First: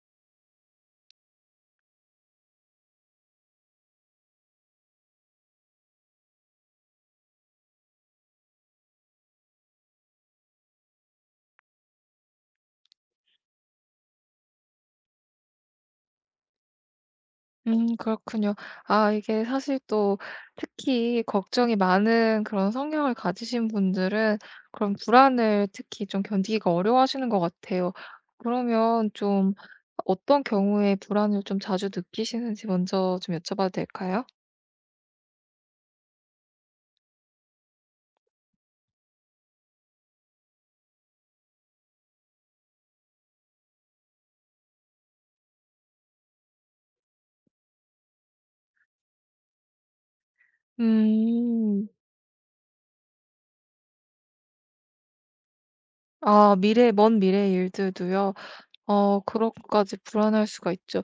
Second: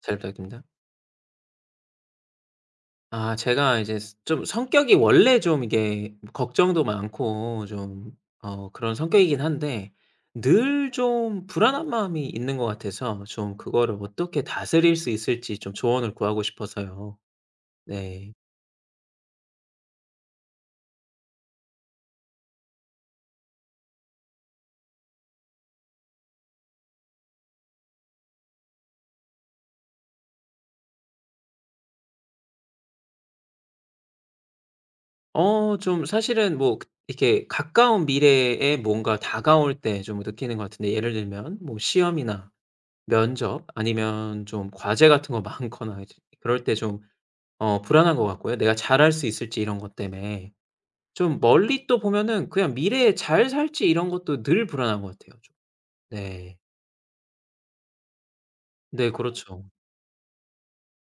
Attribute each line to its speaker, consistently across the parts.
Speaker 1: 잘 부탁드립니다. 아 제가 이제 스 좀 성격이 원래 좀 이게 걱정도 많고 좀 그런 성격이긴 한데 늘 좀 불안한 마음이 있는 것 같아서 좀 그거를 어떻게 다스릴 수 있을지 좀 조언을 구하고 싶어서요. 네.
Speaker 2: 그렇군요. 아 이게 사실 또 특히 걱정이 많은 그런 성향을 가지신 분들은 그런 불안을 특히 좀 견디기가 어려워하시는 것 같아요. 그러면 좀 어떤 경우에 불안을 좀 자주 느끼시는지 먼저 좀 여쭤봐도 될까요?
Speaker 1: 좀 사실은 뭐 그 이렇게 가까운 미래에 뭔가 다가올 때 좀 느끼는 것 같은데 예를 들면 뭐 시험이나 면접 아니면 좀 과제 같은 거 많거나 이제 그럴 때좀 불안한 것 같고요. 내가 잘할 수 있을지 이런 것 때문에. 좀 멀리
Speaker 2: 음.
Speaker 1: 또 보면은 그냥 미래에 잘 살지 이런 것도 늘 불안한 것 같아요 좀.
Speaker 2: 아
Speaker 1: 네.
Speaker 2: 미래 먼 미래의 일들도요?
Speaker 1: 네
Speaker 2: 어 그런
Speaker 1: 그렇죠.
Speaker 2: 것까지 불안할 수가 있죠.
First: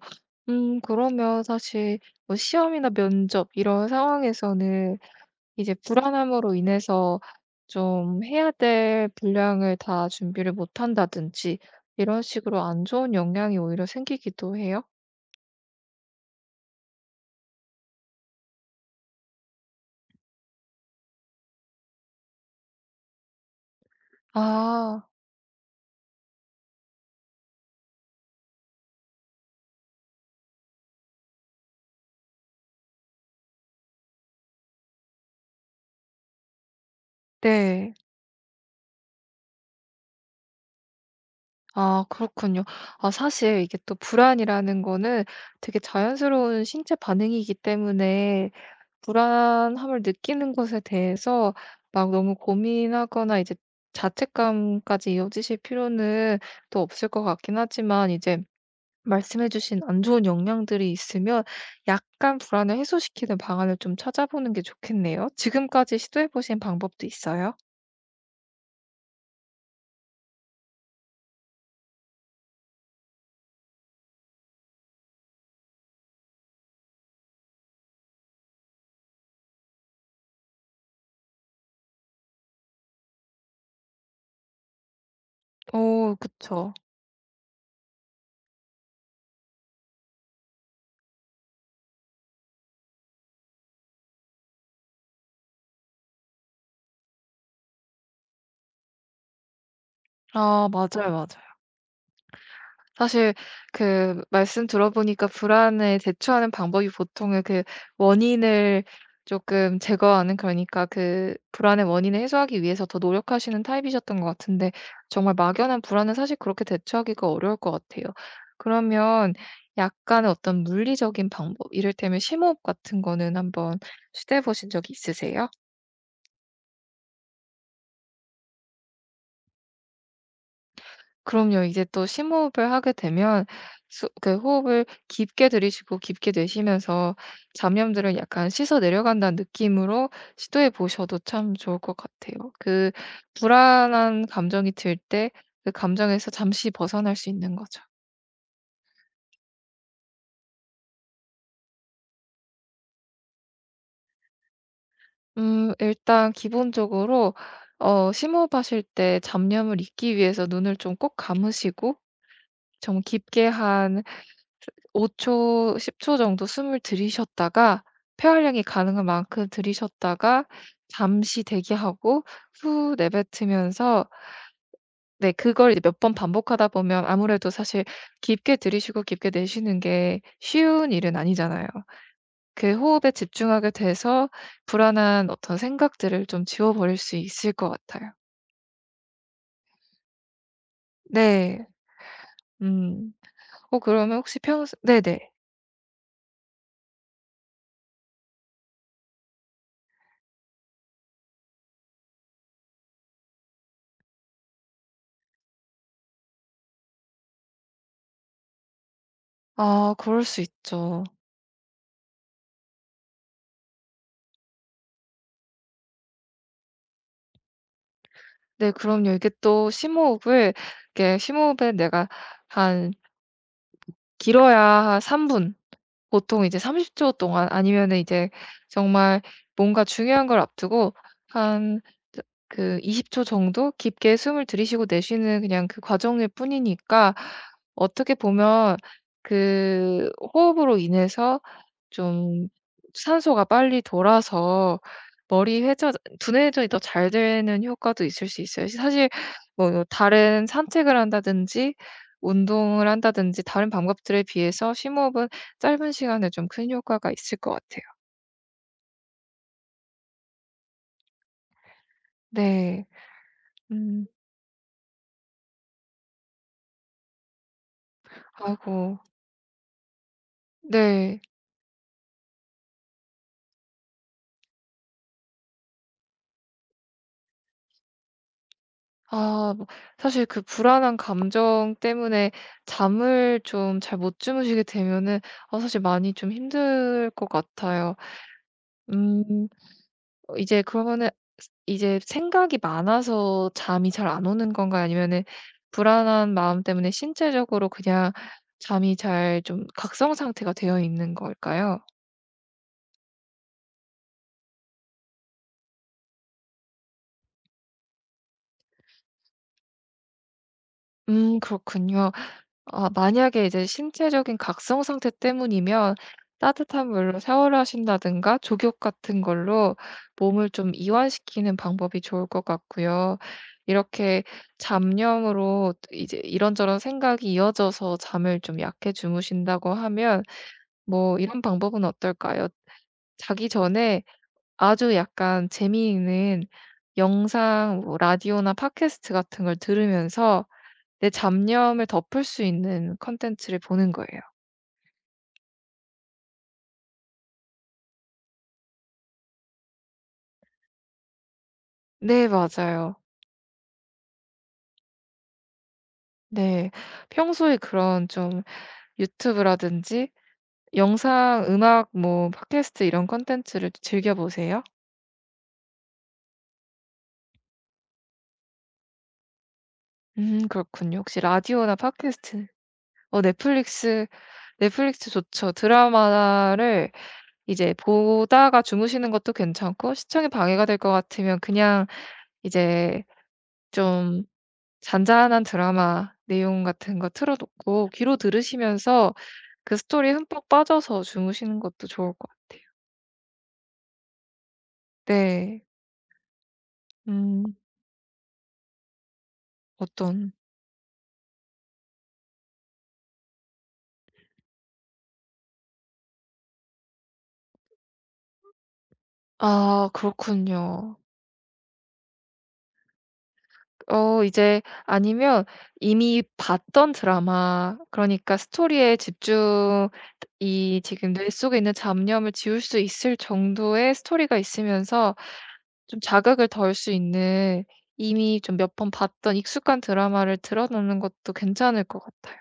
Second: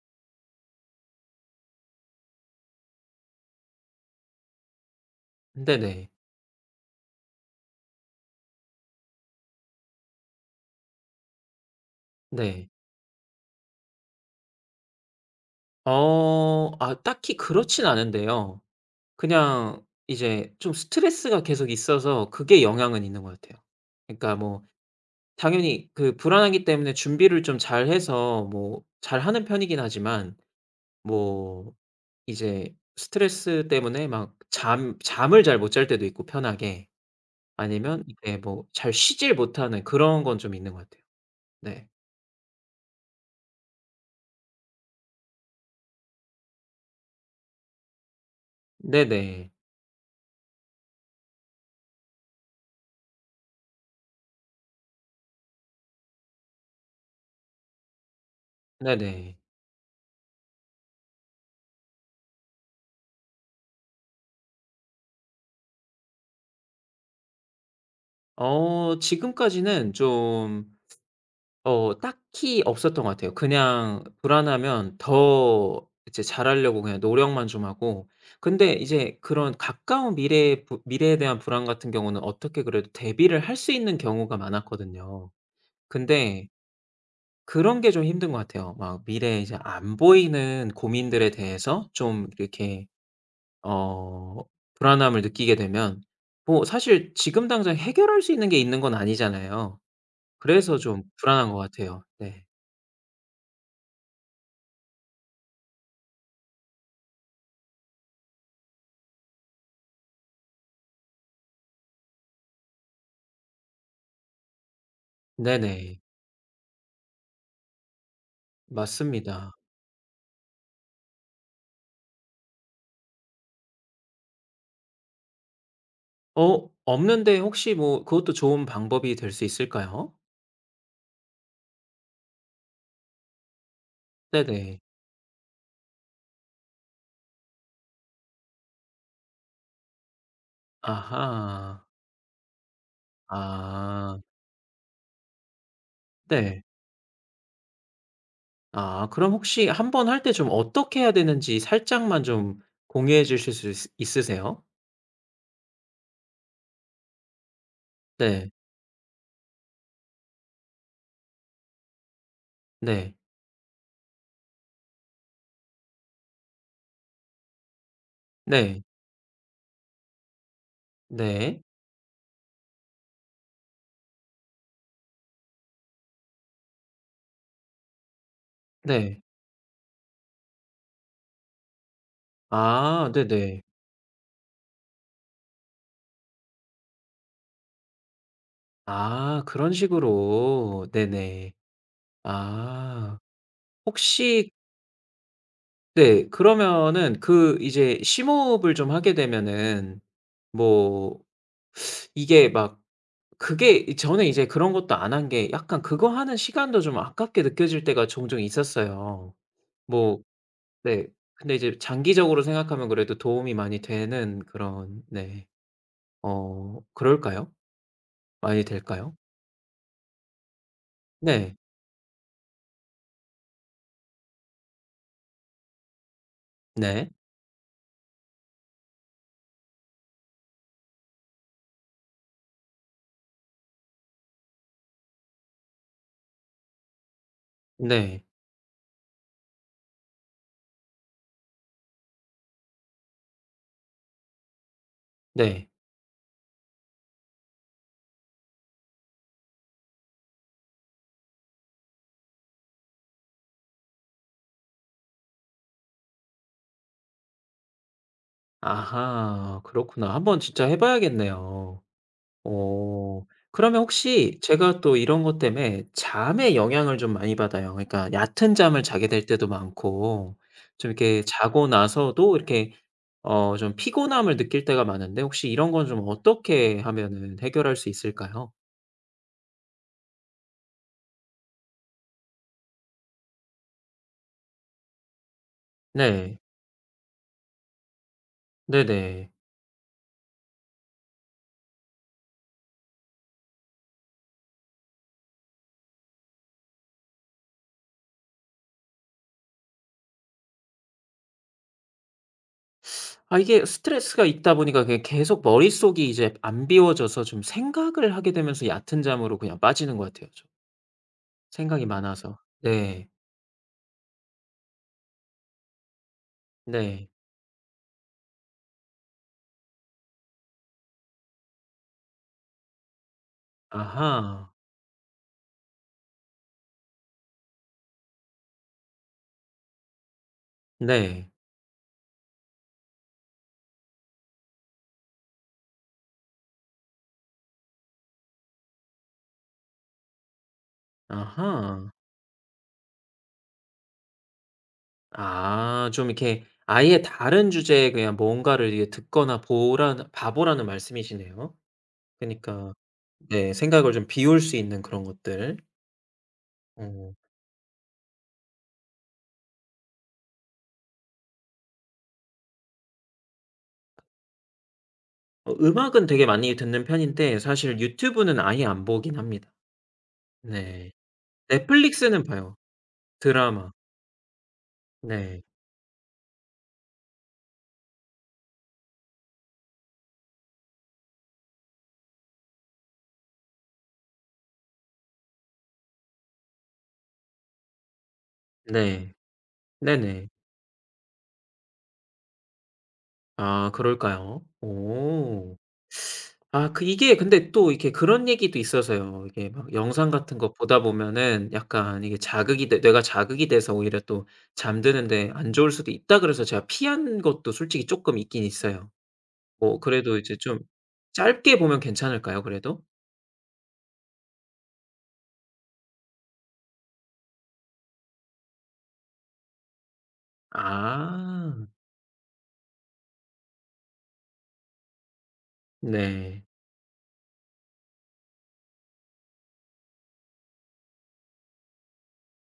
Speaker 2: 그러면 사실 뭐 시험이나 면접 이런 상황에서는 이제
Speaker 1: 네네.
Speaker 2: 불안함으로 인해서 좀 해야 될 분량을 다 준비를 못 한다든지 이런 식으로
Speaker 1: 네.
Speaker 2: 안 좋은 영향이 오히려 생기기도 해요?
Speaker 1: 아 딱히 그렇진 않은데요. 그냥 이제 좀 스트레스가 계속 있어서 그게 영향은 있는 것 같아요. 그러니까 뭐
Speaker 2: 아
Speaker 1: 당연히 그 불안하기 때문에 준비를 좀 잘해서 뭐 잘하는 편이긴 하지만 뭐 이제 스트레스 때문에 막 잠 잠을 잘 못 잘 때도 있고 편하게.
Speaker 2: 네.
Speaker 1: 아니면 이게 뭐 잘 쉬질 못하는 그런 건 좀 있는 것 같아요. 네.
Speaker 2: 아 그렇군요. 아 사실 이게 또 불안이라는 거는 되게 자연스러운 신체 반응이기 때문에
Speaker 1: 네네.
Speaker 2: 불안함을 느끼는 것에 대해서 막 너무 고민하거나 이제 자책감까지 이어지실 필요는 또 없을 것 같긴 하지만, 이제
Speaker 1: 네네.
Speaker 2: 말씀해 주신 안 좋은 영향들이 있으면 약간 불안을 해소시키는 방안을 좀 찾아보는 게 좋겠네요. 지금까지 시도해 보신 방법도 있어요?
Speaker 1: 지금까지는 좀 딱히 없었던 것 같아요. 그냥 불안하면 더 이제 잘하려고 그냥 노력만 좀 하고. 근데 이제 그런 가까운 미래에 부 미래에 대한 불안 같은 경우는 어떻게 그래도 대비를 할 수 있는 경우가 많았거든요.
Speaker 2: 오,
Speaker 1: 근데
Speaker 2: 그쵸.
Speaker 1: 그런 게 좀 힘든 것 같아요. 막 미래에 이제 안 보이는 고민들에 대해서 좀 이렇게 어 불안함을 느끼게 되면 뭐 사실 지금 당장 해결할 수 있는 게 있는 건 아니잖아요.
Speaker 2: 아
Speaker 1: 그래서 좀
Speaker 2: 맞아요, 맞아요.
Speaker 1: 불안한 것 같아요. 네.
Speaker 2: 사실 그 말씀 들어보니까 불안에 대처하는 방법이 보통은 그 원인을 조금 제거하는, 그러니까 그 불안의 원인을 해소하기 위해서 더 노력하시는 타입이셨던 것 같은데, 정말 막연한
Speaker 1: 네네.
Speaker 2: 불안은 사실 그렇게 대처하기가 어려울 것 같아요. 그러면
Speaker 1: 맞습니다.
Speaker 2: 약간의 어떤 물리적인 방법, 이를테면 심호흡 같은 거는 한번 시도해 보신 적이 있으세요?
Speaker 1: 없는데 혹시 뭐 그것도 좋은 방법이 될 수 있을까요?
Speaker 2: 그럼요. 이제 또 심호흡을 하게 되면 수 그
Speaker 1: 네네.
Speaker 2: 호흡을 깊게 들이쉬고 깊게 내쉬면서 잡념들을 약간 씻어 내려간다는 느낌으로 시도해 보셔도 참 좋을
Speaker 1: 아하.
Speaker 2: 것 같아요. 그
Speaker 1: 아.
Speaker 2: 불안한 감정이 들 때 그 감정에서
Speaker 1: 네.
Speaker 2: 잠시 벗어날 수 있는 거죠.
Speaker 1: 아 그럼 혹시 한번 할 때 좀 어떻게 해야 되는지 살짝만 좀 공유해 주실 수 있으세요?
Speaker 2: 일단 기본적으로, 어
Speaker 1: 네.
Speaker 2: 심호흡하실 때 잡념을 잊기 위해서 눈을 좀 꼭 감으시고 좀
Speaker 1: 네.
Speaker 2: 깊게 한 5초 초, 10초 정도 숨을 들이셨다가, 폐활량이
Speaker 1: 네.
Speaker 2: 가능한 만큼 들이셨다가 잠시
Speaker 1: 네.
Speaker 2: 대기하고 후 내뱉으면서, 네 그걸 이제 몇 번 반복하다 보면 아무래도 사실 깊게 들이쉬고
Speaker 1: 네.
Speaker 2: 깊게 내쉬는 게 쉬운 일은 아니잖아요. 그
Speaker 1: 아
Speaker 2: 호흡에
Speaker 1: 네네.
Speaker 2: 집중하게 돼서 불안한 어떤 생각들을 좀 지워 버릴 수 있을 것 같아요.
Speaker 1: 아 그런 식으로. 네네.
Speaker 2: 네. 음.
Speaker 1: 아.
Speaker 2: 어 그러면 혹시
Speaker 1: 혹시
Speaker 2: 평소. 네네.
Speaker 1: 네 그러면은 그 이제 심호흡을 좀 하게 되면은 뭐 이게 막 그게 저는 이제 그런 것도 안 한 게 약간 그거 하는 시간도 좀 아깝게 느껴질 때가 종종 있었어요.
Speaker 2: 아
Speaker 1: 뭐
Speaker 2: 그럴 수 있죠.
Speaker 1: 네. 근데 이제 장기적으로 생각하면 그래도 도움이 많이 되는 그런 네. 그럴까요? 많이
Speaker 2: 네 그럼요.
Speaker 1: 될까요?
Speaker 2: 이게 또 심호흡을 이게
Speaker 1: 네.
Speaker 2: 심호흡에 내가 한 길어야 한 3분 분, 보통 이제 30
Speaker 1: 네.
Speaker 2: 초 동안, 아니면은 이제 정말 뭔가 중요한 걸 앞두고 한그20초 정도 깊게 숨을 들이쉬고 내쉬는 그냥 그 과정일 뿐이니까, 어떻게
Speaker 1: 네.
Speaker 2: 보면 그 호흡으로 인해서 좀 산소가 빨리 돌아서 머리
Speaker 1: 네.
Speaker 2: 회전, 두뇌 회전이 더 잘 되는 효과도 있을 수 있어요. 사실 뭐 뭐 다른 산책을 한다든지 운동을 한다든지 다른 방법들에 비해서 심호흡은 짧은 시간에 좀 큰 효과가 있을 것 같아요.
Speaker 1: 아하. 그렇구나. 한번 진짜 해 봐야겠네요.
Speaker 2: 네.
Speaker 1: 어. 그러면
Speaker 2: 음.
Speaker 1: 혹시 제가 또 이런 것 때문에 잠에 영향을 좀 많이 받아요. 그러니까 얕은 잠을
Speaker 2: 아이고.
Speaker 1: 자게 될 때도 많고 좀
Speaker 2: 네.
Speaker 1: 이렇게 자고 나서도 이렇게 좀 피곤함을 느낄 때가 많은데 혹시 이런 건 좀 어떻게 하면은 해결할 수 있을까요?
Speaker 2: 아 뭐 사실 그 불안한 감정 때문에 잠을 좀 잘 못 주무시게 되면은, 아, 사실 많이 좀
Speaker 1: 네.
Speaker 2: 힘들 것 같아요.
Speaker 1: 네네.
Speaker 2: 음. 어 이제 그러면은 이제 생각이 많아서 잠이 잘 안 오는 건가요? 아니면은 불안한 마음 때문에 신체적으로 그냥 잠이 잘 좀 각성 상태가 되어 있는 걸까요?
Speaker 1: 아 이게 스트레스가 있다 보니까 그게 계속 머릿속이 이제 안 비워져서 좀 생각을 하게 되면서 얕은 잠으로 그냥 빠지는 것 같아요 좀. 생각이
Speaker 2: 그렇군요.
Speaker 1: 많아서.
Speaker 2: 아
Speaker 1: 네.
Speaker 2: 만약에 이제 신체적인 각성 상태 때문이면 따뜻한
Speaker 1: 네.
Speaker 2: 물로 샤워를 하신다든가 족욕 같은 걸로 몸을 좀 이완시키는 방법이 좋을 것 같고요. 이렇게
Speaker 1: 아하.
Speaker 2: 잡념으로 이제 이런저런 생각이 이어져서 잠을 좀 약해 주무신다고 하면, 뭐
Speaker 1: 네.
Speaker 2: 이런 방법은 어떨까요? 자기 전에 아주 약간 재미있는 영상, 뭐 라디오나 팟캐스트 같은 걸 들으면서 내 잡념을
Speaker 1: 아하.
Speaker 2: 덮을 수 있는 콘텐츠를 보는 거예요.
Speaker 1: 아 좀 이렇게 아예 다른 주제에 그냥 뭔가를 이게 듣거나 보라는 말씀이시네요.
Speaker 2: 네,
Speaker 1: 그니까 러
Speaker 2: 맞아요.
Speaker 1: 네 생각을 좀 비울 수 있는 그런 것들.
Speaker 2: 네.
Speaker 1: 어.
Speaker 2: 평소에 그런 좀 유튜브라든지 영상, 음악, 뭐 팟캐스트 이런 콘텐츠를 즐겨 보세요?
Speaker 1: 음악은 되게 많이 듣는 편인데 사실 유튜브는 아예 안 보긴 합니다. 네.
Speaker 2: 그렇군요. 혹시 라디오나
Speaker 1: 넷플릭스는
Speaker 2: 팟캐스트.
Speaker 1: 봐요. 드라마.
Speaker 2: 넷플릭스. 넷플릭스
Speaker 1: 네.
Speaker 2: 좋죠. 드라마를 이제 보다가 주무시는 것도 괜찮고, 시청에 방해가 될 것 같으면 그냥 이제 좀 잔잔한 드라마 내용 같은 거 틀어 놓고 귀로
Speaker 1: 네.
Speaker 2: 들으시면서 그 스토리에
Speaker 1: 네네.
Speaker 2: 흠뻑 빠져서 주무시는 것도 좋을 것.
Speaker 1: 아 그럴까요? 오.
Speaker 2: 네.
Speaker 1: 아 그 이게 근데
Speaker 2: 음
Speaker 1: 또 이렇게 그런 얘기도 있어서요. 이게 막 영상
Speaker 2: 어떤
Speaker 1: 같은 거 보다 보면은 약간 이게 자극이 돼 뇌가 자극이 돼서 오히려 또 잠드는 데 안 좋을 수도 있다 그래서 제가 피한 것도 솔직히 쪼끔 있긴 있어요. 뭐
Speaker 2: 아
Speaker 1: 그래도 이제 좀
Speaker 2: 그렇군요.
Speaker 1: 짧게 보면 괜찮을까요 그래도?
Speaker 2: 이제 아니면 이미 봤던 드라마, 그러니까 스토리에 집중, 이 지금 뇌속에
Speaker 1: 아
Speaker 2: 있는 잡념을 지울 수 있을 정도의 스토리가 있으면서 좀
Speaker 1: 네.
Speaker 2: 자극을 덜 수 있는, 이미 좀 몇 번 봤던 익숙한 드라마를 틀어 놓는 것도 괜찮을 것 같아요.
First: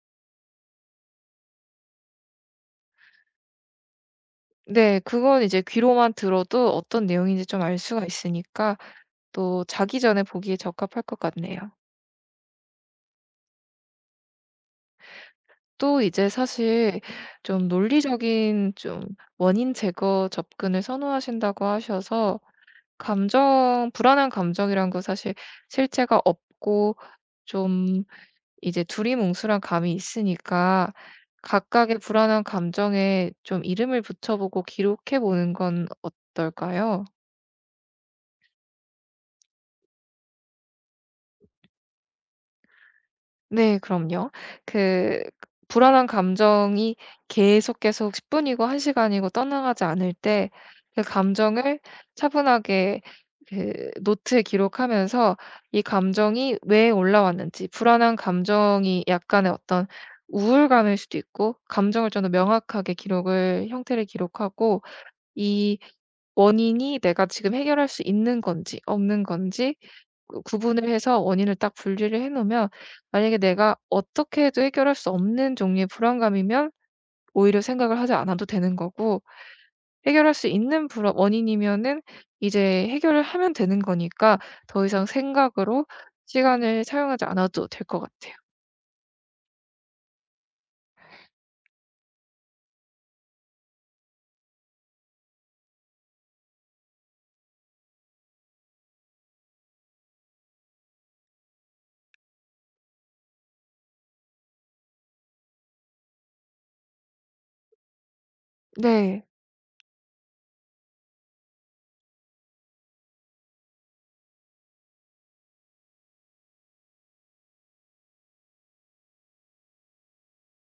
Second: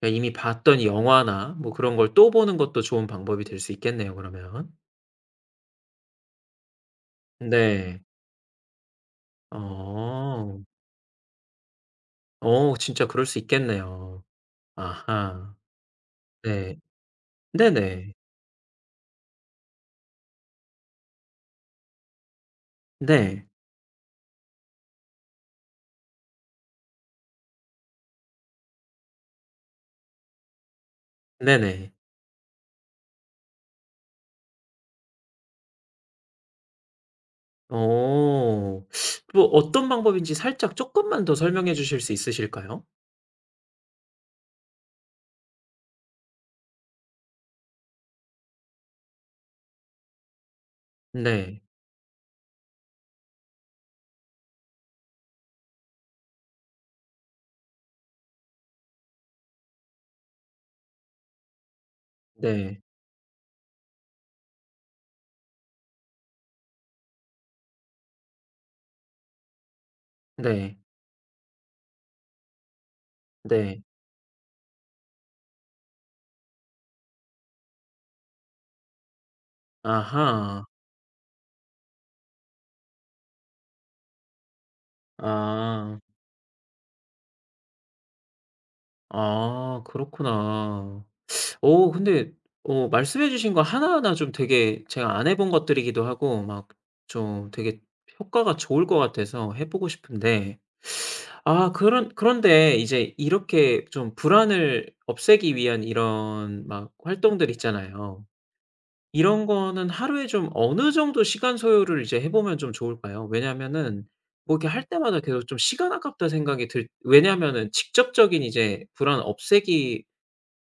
Speaker 1: 그러니까 이미 봤던 영화나 뭐 그런 걸 또 보는 것도 좋은 방법이 될 수 있겠네요 그러면.
Speaker 2: 네. 그건 이제 귀로만 들어도 어떤 내용인지 좀 알
Speaker 1: 네.
Speaker 2: 수가 있으니까 또 자기 전에 보기에
Speaker 1: 어.
Speaker 2: 적합할 것 같네요.
Speaker 1: 진짜 그럴 수 있겠네요. 아하.
Speaker 2: 또 이제
Speaker 1: 네.
Speaker 2: 사실 좀
Speaker 1: 네네.
Speaker 2: 논리적인 좀 원인 제거 접근을 선호하신다고 하셔서,
Speaker 1: 네.
Speaker 2: 감정 불안한 감정이란 건 사실 실체가 없고 좀 이제 두리뭉술한 감이 있으니까
Speaker 1: 네네.
Speaker 2: 각각의 불안한 감정에 좀 이름을 붙여보고 기록해 보는 건 어떨까요?
Speaker 1: 어. 뭐 어떤 방법인지 살짝 쪼끔만 더 설명해 주실 수 있으실까요?
Speaker 2: 네 그럼요. 그 불안한 감정이 계속, 계속 10분 분이고 1시간 시간이고 떠나가지 않을 때 그
Speaker 1: 네.
Speaker 2: 감정을 차분하게 그 노트에 기록하면서, 이 감정이 왜 올라왔는지, 불안한 감정이 약간의 어떤 우울감일 수도 있고, 감정을 좀 더
Speaker 1: 네.
Speaker 2: 명확하게 기록을 형태를 기록하고, 이 원인이 내가 지금 해결할 수 있는 건지 없는 건지 그
Speaker 1: 네.
Speaker 2: 구분을 해서 원인을 딱 분리를 해 놓으면, 만약에 내가
Speaker 1: 네.
Speaker 2: 어떻게 해도 해결할 수 없는 종류의 불안감이면 오히려 생각을 하지 않아도 되는 거고, 해결할 수
Speaker 1: 아하.
Speaker 2: 있는 불안 원인이면은 이제 해결을 하면 되는 거니까 더 이상 생각으로
Speaker 1: 아.
Speaker 2: 시간을 사용하지 않아도 될 것 같아요.
Speaker 1: 아 그렇구나. 근데 말씀해 주신 거 하나하나 좀 되게 제가 안 해본 것들이기도 하고 막 좀 되게 효과가 좋을 것 같아서 해 보고 싶은데 아 그런데 이제 이렇게 좀 불안을 없애기 위한 이런 막 활동들 있잖아요.
Speaker 2: 네.
Speaker 1: 이런 거는 하루에 좀 어느 정도 시간 소요를 이제 해 보면 좀 좋을까요? 왜냐면은 뭐 이렇게 할 때마다 계속 좀 '시간 아깝다.' 생각이 들 왜냐면은 직접적인 이제 불안 없애기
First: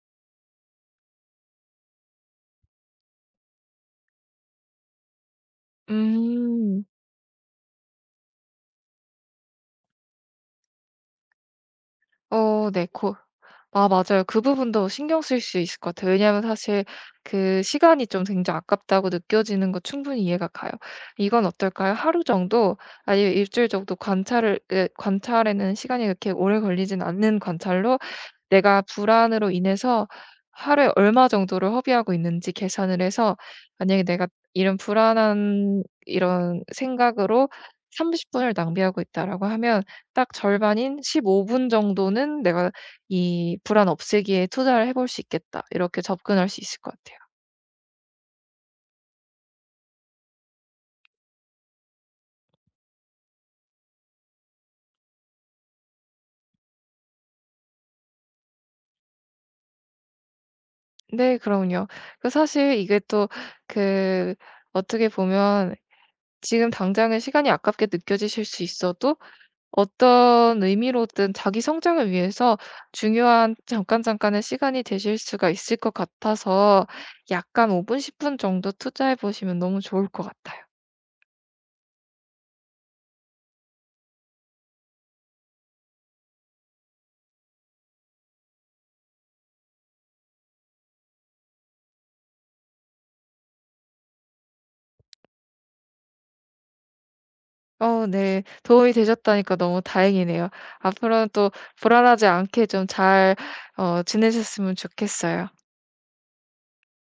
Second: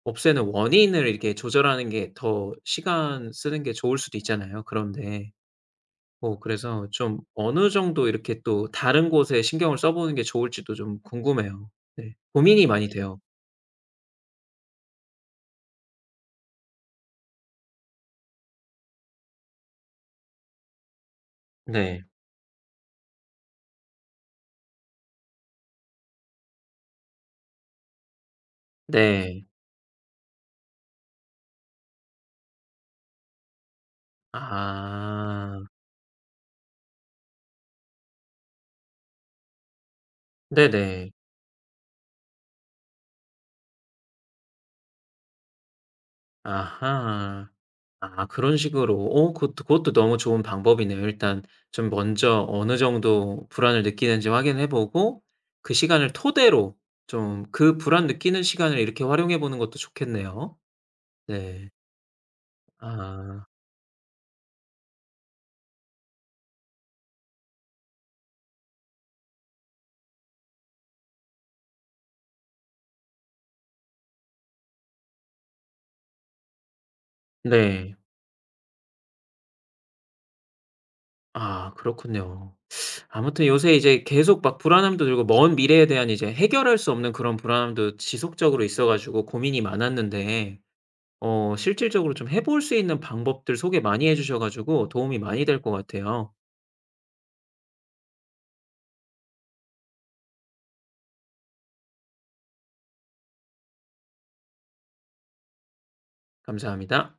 Speaker 1: 없애는 원인을 이렇게 조절하는 게 더 시간 쓰는 게 좋을 수도 있잖아요. 그런데 뭐
Speaker 2: 음.
Speaker 1: 그래서 좀 어느 정도 이렇게 또 다른 곳에 신경을 써 보는 게 좋을지도 좀 궁금해요. 네. 고민이
Speaker 2: 어 네.
Speaker 1: 많이
Speaker 2: 고
Speaker 1: 돼요.
Speaker 2: 아 맞아요. 그 부분도 신경 쓸 수 있을 것 같아요. 왜냐하면 사실 그 시간이 좀 굉장히 아깝다고 느껴지는 거 충분히 이해가 가요. 이건 어떨까요?
Speaker 1: 네.
Speaker 2: 하루 정도, 아니면 일주일 정도 관찰에는 시간이 그렇게 오래 걸리진 않는 관찰로, 내가
Speaker 1: 네.
Speaker 2: 불안으로 인해서 하루에 얼마 정도를 허비하고 있는지 계산을 해서 만약에 내가 이런
Speaker 1: 아.
Speaker 2: 불안한 이런 생각으로 30분 분을 낭비하고 있다라고 하면, 딱 절반인
Speaker 1: 네네.
Speaker 2: 15분 정도는 내가 이 불안 없애기에 투자를 해볼 수 있겠다, 이렇게 접근할 수 있을 것 같아요.
Speaker 1: 아하. 아 그런 식으로. 그것도 그것도 너무 좋은 방법이네요. 일단 좀 먼저 어느 정도 불안을 느끼는지 확인해 보고 그 시간을 토대로 좀 그 불안 느끼는 시간을 이렇게 활용해 보는 것도 좋겠네요.
Speaker 2: 네
Speaker 1: 네.
Speaker 2: 그럼요. 그 사실 이게 또
Speaker 1: 아
Speaker 2: 그 어떻게 보면 지금 당장은 시간이 아깝게 느껴지실 수 있어도 어떤 의미로든 자기 성장을 위해서 중요한 잠깐 잠깐의 시간이 되실 수가 있을 것 같아서, 약간 5분
Speaker 1: 네.
Speaker 2: 분, 10분 정도 투자해 보시면 너무 좋을 것 같아요.
Speaker 1: 아 그렇군요. 아무튼 요새 이제 계속 막 불안함도 들고 먼 미래에 대한 이제 해결할 수 없는 그런 불안함도 지속적으로 있어 가지고 고민이 많았는데 실질적으로 좀 해볼 수 있는 방법들 소개 많이 해 주셔 가지고 도움이 많이 될 것 같아요.
Speaker 2: 어 네. 도움이 되셨다니까 너무 다행이네요. 앞으로는 또 불안하지 않게 좀 잘 지내셨으면 좋겠어요.
Speaker 1: 감사합니다.